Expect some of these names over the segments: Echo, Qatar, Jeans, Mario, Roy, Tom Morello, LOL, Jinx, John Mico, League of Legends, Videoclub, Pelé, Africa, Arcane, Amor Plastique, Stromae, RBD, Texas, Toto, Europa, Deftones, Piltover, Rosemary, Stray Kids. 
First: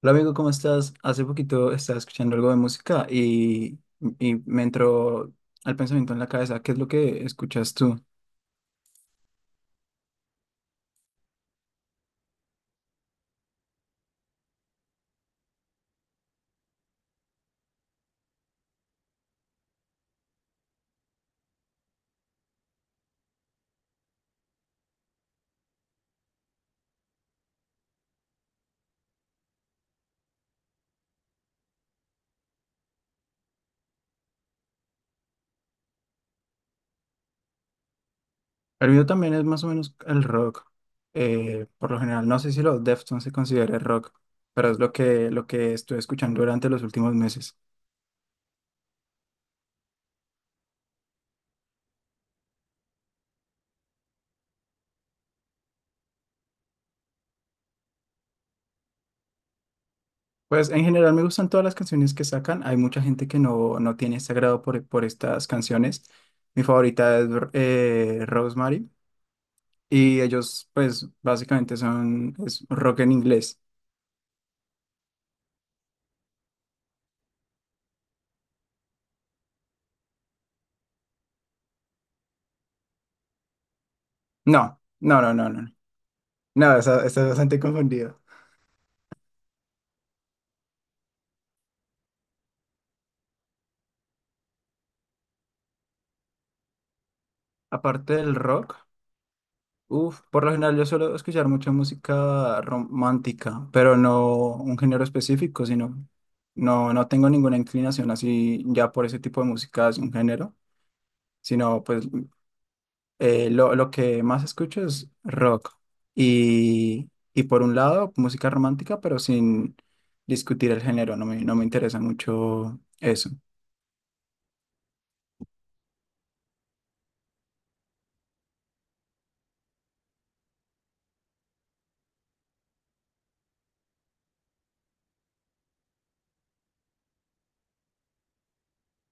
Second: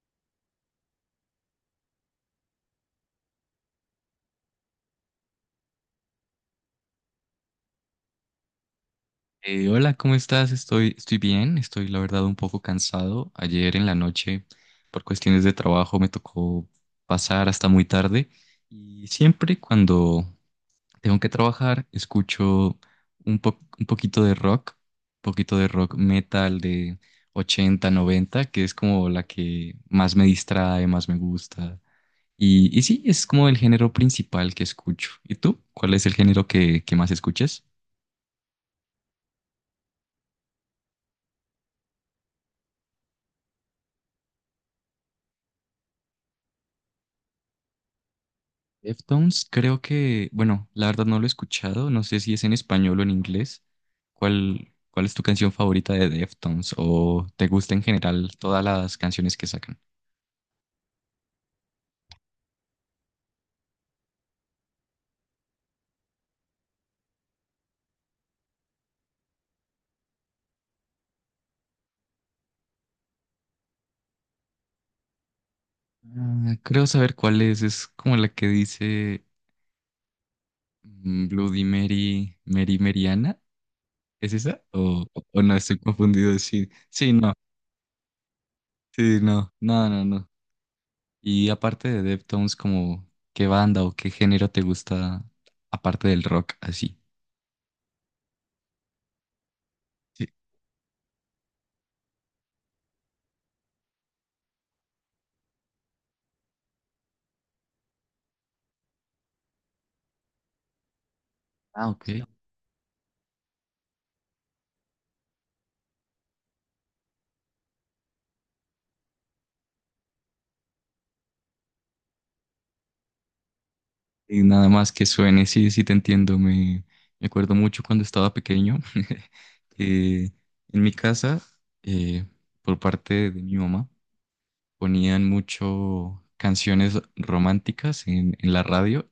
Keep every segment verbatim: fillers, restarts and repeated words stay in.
Hola amigo, ¿cómo estás? Hace poquito estaba escuchando algo de música y, y me entró al pensamiento en la cabeza, ¿qué es lo que escuchas tú? Eh, hola, ¿cómo estás? Estoy, estoy bien, estoy la verdad un poco cansado. Ayer en la noche, por cuestiones de trabajo, me tocó pasar hasta muy tarde y siempre cuando tengo que trabajar escucho un, po- un poquito de rock, un poquito de rock metal de ochenta, noventa, que es como la que más me distrae, más me gusta. Y, y sí, es como el género principal que escucho. ¿Y tú? ¿Cuál es el género que, que más escuchas? El mío también es más o menos el rock. Eh, por lo general, no sé si los Deftones se considera rock, pero es lo que, lo que estuve escuchando durante los últimos meses. Deftones, creo que, bueno, la verdad no lo he escuchado, no sé si es en español o en inglés. ¿Cuál, cuál es tu canción favorita de Deftones o te gusta en general todas las canciones que sacan? Pues en general me gustan todas las canciones que sacan. Hay mucha gente que no, no tiene ese agrado por, por estas canciones. Mi favorita es eh, Rosemary, y ellos pues básicamente son es rock en inglés. Ah, creo saber cuál es, es como la que dice mm, Bloody Mary, Mary Meriana, ¿es esa? No, O, no, no, o no, no, no. estoy confundido, sí, No, está- sí, estás no, bastante confundido. sí, no, no, no, no. Y aparte de Deftones, como, ¿qué banda o qué género te gusta aparte del rock así? Aparte del rock, uff, Sí. por lo general yo suelo escuchar mucha música romántica, pero no un género específico, sino no, no tengo ninguna inclinación así ya por ese tipo de música es un género, sino Ah, pues ok. eh, lo, lo que más escucho es rock. Y, y por un lado, música romántica, pero sin discutir el género, no me, no me interesa mucho eso. Y nada más que suene, sí, sí te entiendo. Me, me acuerdo mucho cuando estaba pequeño, que en mi casa, eh, por parte de mi mamá, ponían mucho canciones románticas en, en la radio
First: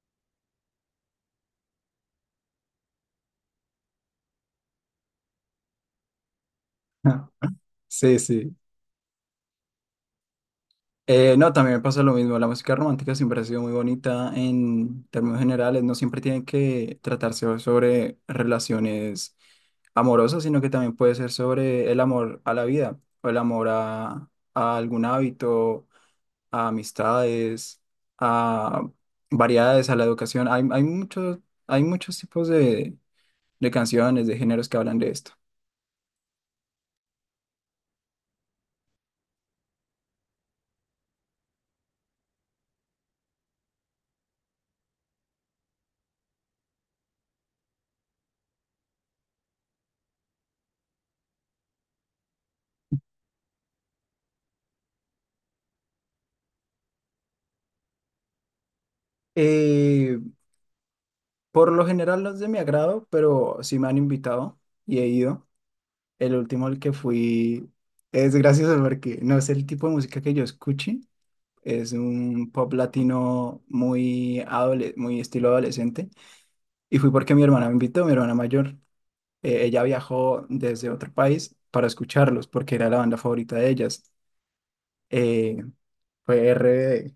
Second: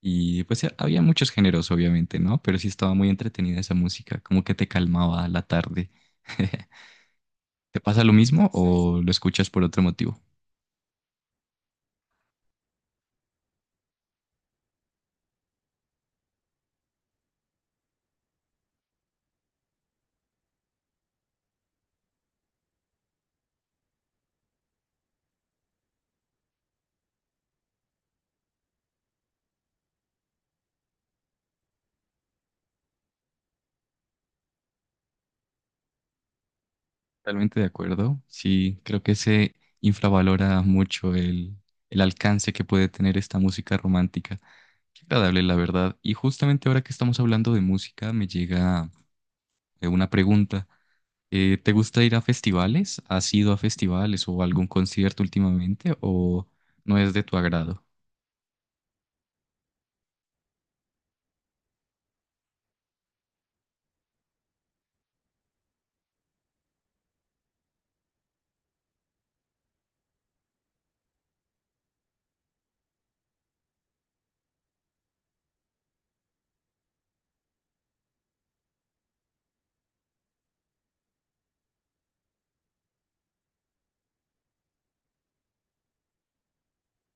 y pues eh, había muchos géneros, obviamente, ¿no? Pero sí estaba muy entretenida esa música, como que te calmaba la tarde. ¿Te pasa lo Sí, mismo sí. o lo escuchas por otro motivo? Eh, no, también me pasa lo mismo. La música romántica siempre ha sido muy bonita en términos generales. No siempre tiene que tratarse sobre relaciones amorosas, sino que también puede ser sobre el amor a la vida o el amor a, a algún hábito, a amistades, a variedades, a la educación. Hay, hay muchos, hay muchos tipos de, de canciones, de géneros que hablan de esto. Totalmente de acuerdo. Sí, creo que se infravalora mucho el, el alcance que puede tener esta música romántica. Qué agradable, la verdad. Y justamente ahora que estamos hablando de música, me llega eh, una pregunta. Eh, ¿te gusta ir a festivales? ¿Has ido a festivales o algún concierto últimamente o no es de tu agrado? Eh, por lo general no es de mi agrado, pero sí me han invitado y he ido. El último al que fui es gracioso porque no es el tipo de música que yo escuché. Es un pop latino muy, adole- muy estilo adolescente. Y fui porque mi hermana me invitó, mi hermana mayor. Eh, ella viajó desde otro país para escucharlos porque era la banda favorita de ellas. Eh, Fue R B D.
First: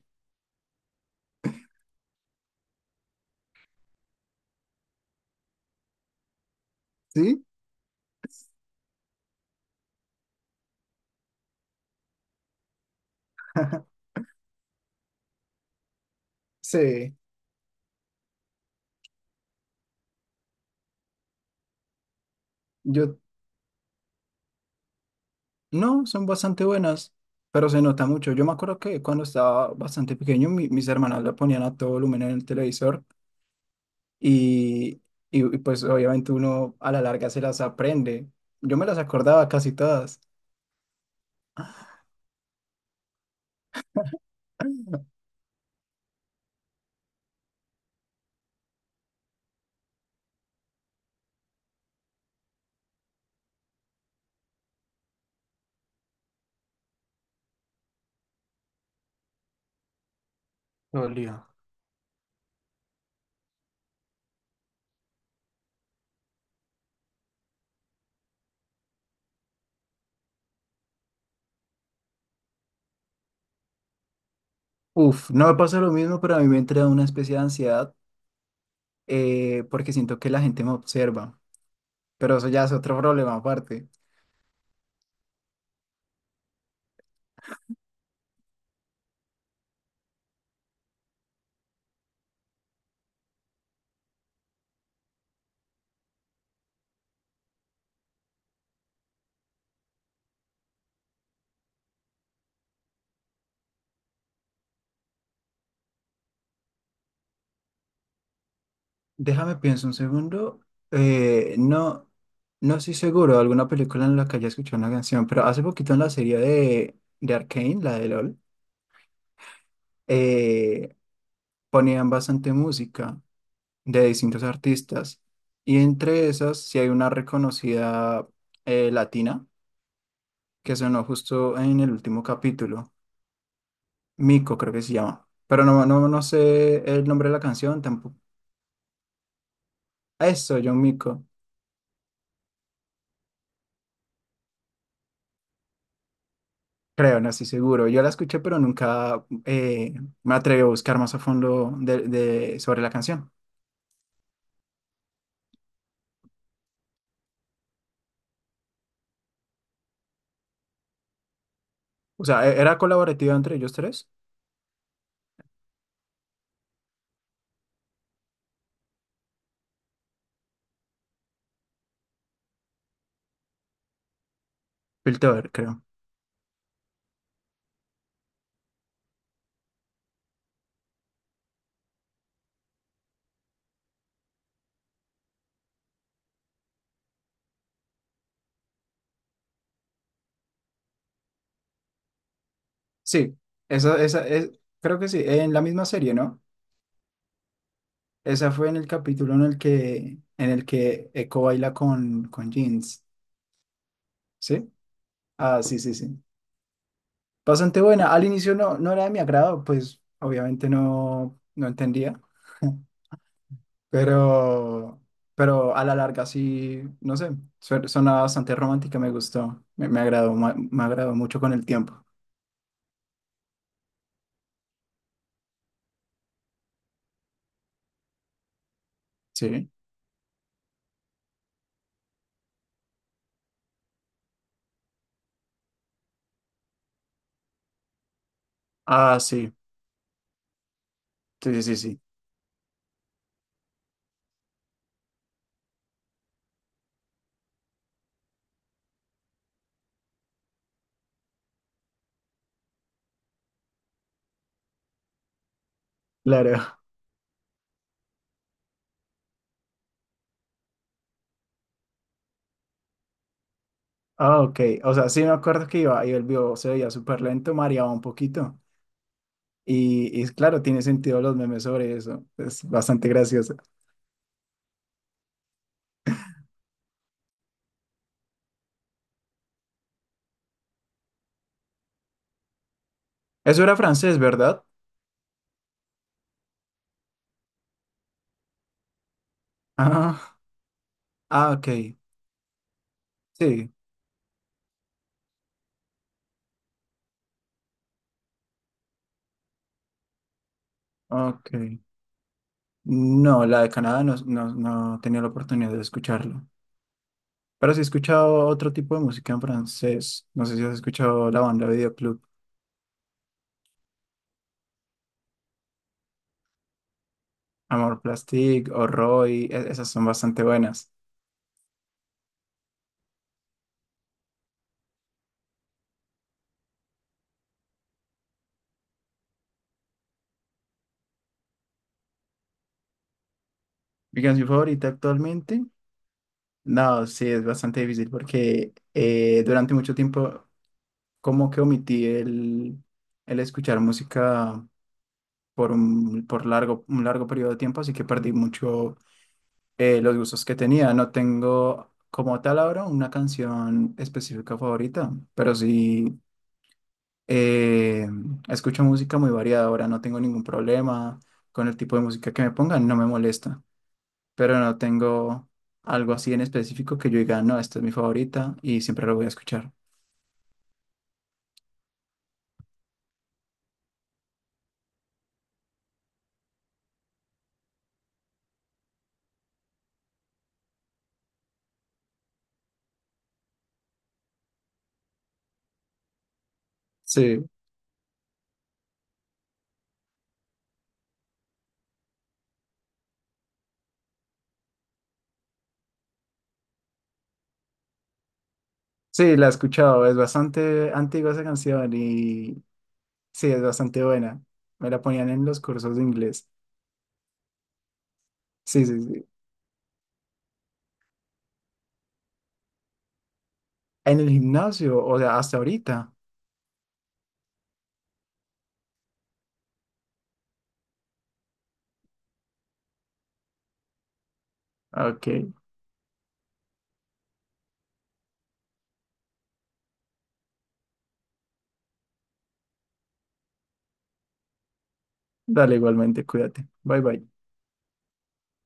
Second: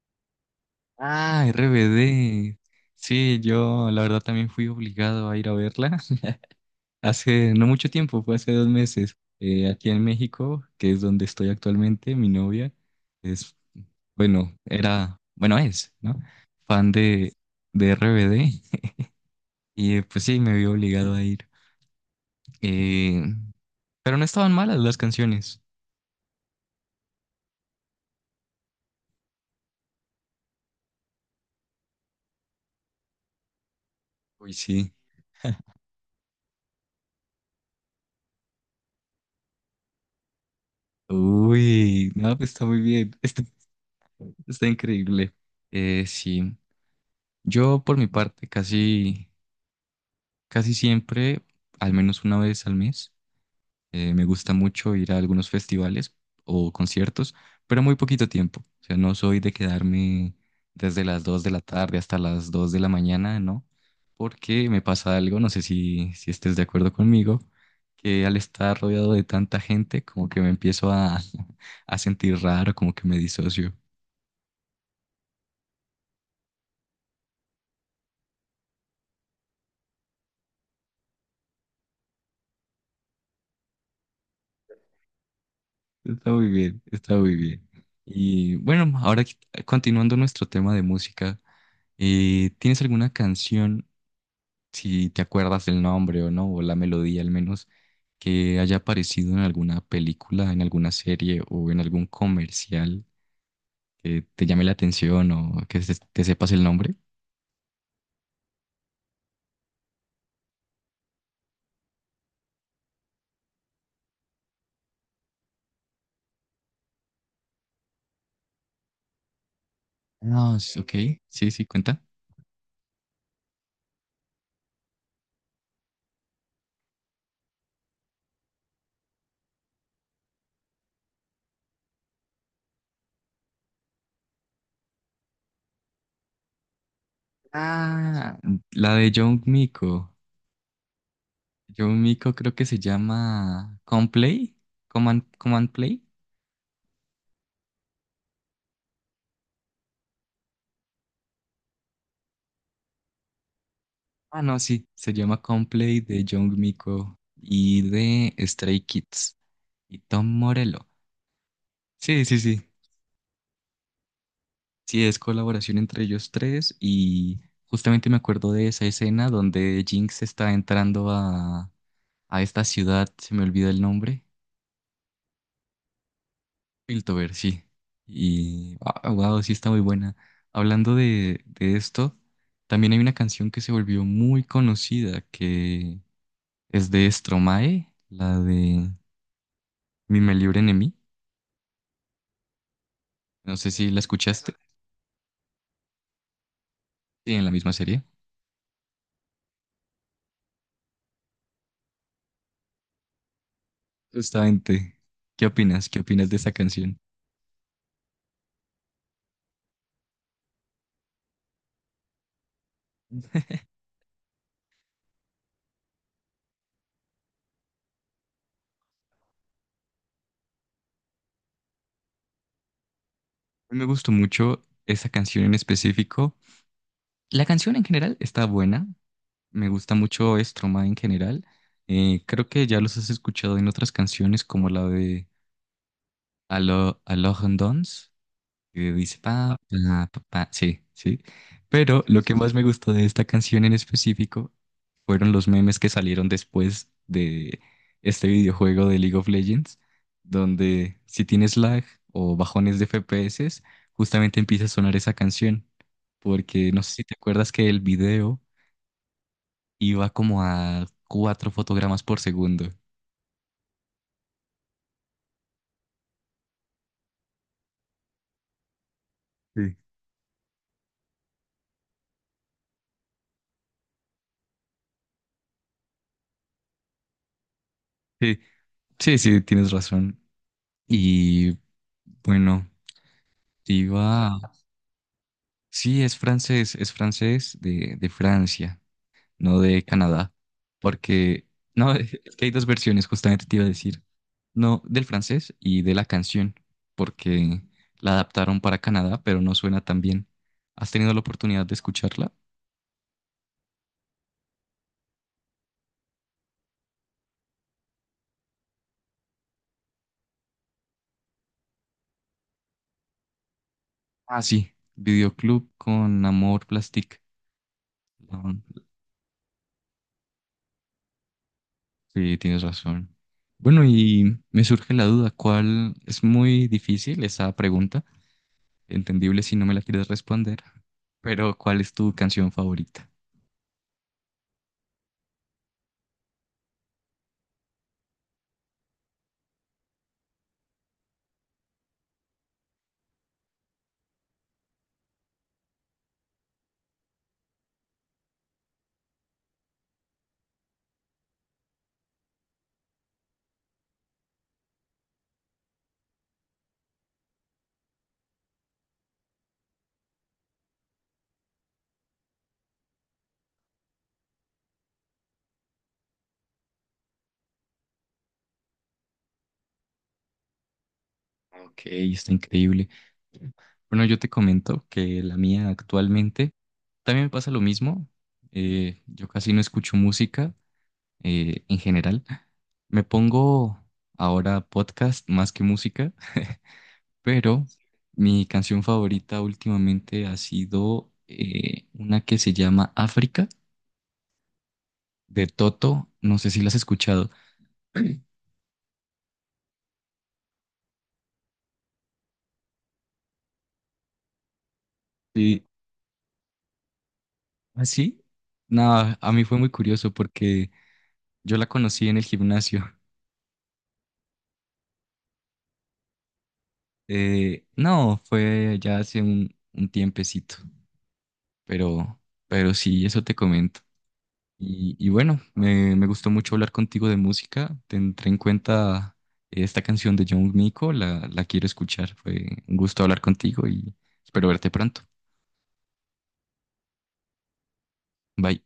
Ah, R B D. Sí, yo la verdad también fui obligado a ir a verla. Sí, Hace no mucho tiempo, fue hace dos meses, eh, aquí en México, que es donde estoy actualmente, mi novia es, bueno, era, bueno, es, ¿no? Fan sí. de, de R B D y eh, pues sí, me vio obligado a ir. Yo Eh, pero no estaban malas las canciones. no, son bastante buenas, pero se nota mucho. Yo me acuerdo que cuando estaba bastante pequeño, mi- mis hermanas lo ponían a todo volumen en el televisor Uy, sí. y, y, y pues obviamente uno a la larga se las aprende. Yo me las acordaba casi todas. Uy, no, pues está muy bien, está, está increíble. Eh, sí, yo por mi parte casi, casi siempre, al menos una vez al mes. Eh, me gusta mucho ir a algunos festivales o conciertos, pero muy poquito tiempo. O sea, no soy de quedarme desde las Dolió. dos de la tarde hasta las dos de la mañana, ¿no? Porque me pasa algo, no sé si, si estés de acuerdo conmigo, que al estar rodeado de tanta gente, como que me empiezo a, a sentir raro, como que me disocio. Uf, no me pasa lo mismo, pero a mí me entra una especie de ansiedad eh, porque siento que la gente me observa, pero eso ya es otro problema aparte. Está muy bien, está muy bien. Y bueno, ahora qui- continuando nuestro tema de música, eh, ¿tienes alguna canción? Si te acuerdas del nombre o no, o la melodía al menos, que haya aparecido en alguna película, en alguna serie o en algún comercial que te llame la atención o que se- te sepas el nombre. Déjame pienso un segundo. Eh, no, no estoy seguro de alguna película en la que haya escuchado una canción, pero hace poquito en la serie de, de Arcane, la de LOL, Ah, s- ok, eh, sí, sí, cuenta. ponían bastante música de distintos artistas. Y entre esas, sí hay una reconocida eh, latina que sonó justo en el último capítulo. Mico, creo que se llama. Pero no, no, no sé el nombre de la canción tampoco. Ah, la de John Mico. Eso, John Mico. John Mico creo que se llama Complay. Command, Command Play. Creo, no estoy seguro. Yo la escuché, pero nunca eh, me atreví a buscar más a fondo de, de- sobre la canción. Ah, no, sí, se llama Complay de John Mico y de Stray Kids y Tom Morello. O Sí, sí, sea, e- sí. era colaborativa entre ellos tres. Sí, es colaboración entre ellos tres y justamente me acuerdo de esa escena donde Jinx está entrando a, a esta ciudad, se me olvida el nombre, Piltover, creo. Piltover, sí. Y wow, sí está muy buena. Hablando de, de esto, también hay una canción que se volvió muy conocida que es de Stromae, la de Mi me libren en mí. Sí, No sé si la esa, esa es, escuchaste, creo que sí, en la misma serie, ¿no? sí, en la misma serie. Esa fue en el capítulo en el que, en el que Echo baila con, con Jeans, ¿sí? Justamente, ¿qué Ah, sí, opinas? sí, ¿Qué sí. opinas de esa canción? Bastante buena. Al inicio no, no era de mi agrado, pues obviamente no, no entendía. Pero, pero a la larga sí, no sé, su- suena bastante romántica, me gustó, me, me agradó, ma- me, agradó mucho con el tiempo. A mí me gustó mucho esa canción en específico. La canción en general está buena. Me Sí. gusta mucho Stromae en general. Eh, creo que ya los has escuchado en otras canciones como la de Alo, Alone Dance que dice Ah, sí, pa, pa, pa, pa, sí, sí. sí, sí, sí, sí, Pero lo que más me gustó de esta canción en específico fueron los memes que salieron después de este videojuego de League of Legends, donde si tienes lag o bajones de F P S, justamente empieza a sonar esa canción. claro. Porque no sé si te acuerdas que el video iba como a cuatro fotogramas por segundo. Ah, ok, o sea, sí me acuerdo que iba y el video se veía súper lento, mareaba un poquito. Sí. Y, y claro, tiene sentido los memes sobre eso, es bastante gracioso. Sí, sí, sí, tienes razón. Y bueno, Eso te era francés, iba. ¿verdad? Sí, es francés, es francés de, de Francia, no de Canadá, Ah, porque, ah, ok, no, es que hay dos versiones, justamente te iba a sí, decir, no, del francés y de la canción, porque la adaptaron para Canadá, pero no suena tan bien. ¿Has tenido la ok. oportunidad de escucharla? No, la de Canadá no, no, no tenía la oportunidad de escucharlo. Pero sí he escuchado otro tipo de música en francés. No sé si has escuchado la banda Videoclub, Ah, sí, Videoclub con Amor Plastic. Amor Ah, Plastique o Roy. e- Esas son bastante buenas. sí, tienes razón. Bueno, y me surge la duda, ¿cuál es muy difícil esa pregunta? Entendible si no me la quieres responder. Pero, ¿cuál es tu canción favorita? Mi canción favorita actualmente, no, sí, es bastante difícil porque eh, durante mucho tiempo como que omití el, el escuchar música por un, por largo, un largo periodo de tiempo, así que perdí mucho eh, los gustos que tenía. No tengo como tal ahora una canción específica favorita, pero sí. Eh, Escucho música muy variada ahora, no tengo ningún problema con el tipo de música que me pongan, no me molesta, pero no tengo algo así en específico que yo diga, no, esta es mi favorita y siempre la voy a escuchar. Ok, está increíble. Bueno, yo te comento que la mía actualmente también me pasa lo mismo. Eh, yo casi no escucho música eh, en general. Me pongo ahora podcast más que música, Sí, pero mi canción favorita últimamente ha sido eh, una que se llama África de Toto. No sé si la has escuchado. sí, la he escuchado, es bastante antigua esa canción y sí, es bastante buena. Me la ponían en los Sí, cursos de inglés. ¿así? Sí, sí, No, sí. a mí fue muy curioso porque yo la conocí en el gimnasio. En el gimnasio, o sea, hasta ahorita. Eh, no, fue ya hace un, un tiempecito, pero, pero sí, eso te comento. Y, y Ok, bueno, me, me gustó mucho hablar contigo de música. Tendré en cuenta esta canción de John Mico, la, la quiero escuchar. Fue un gusto hablar contigo y espero verte pronto. dale igualmente, cuídate. Bye, bye. Bye.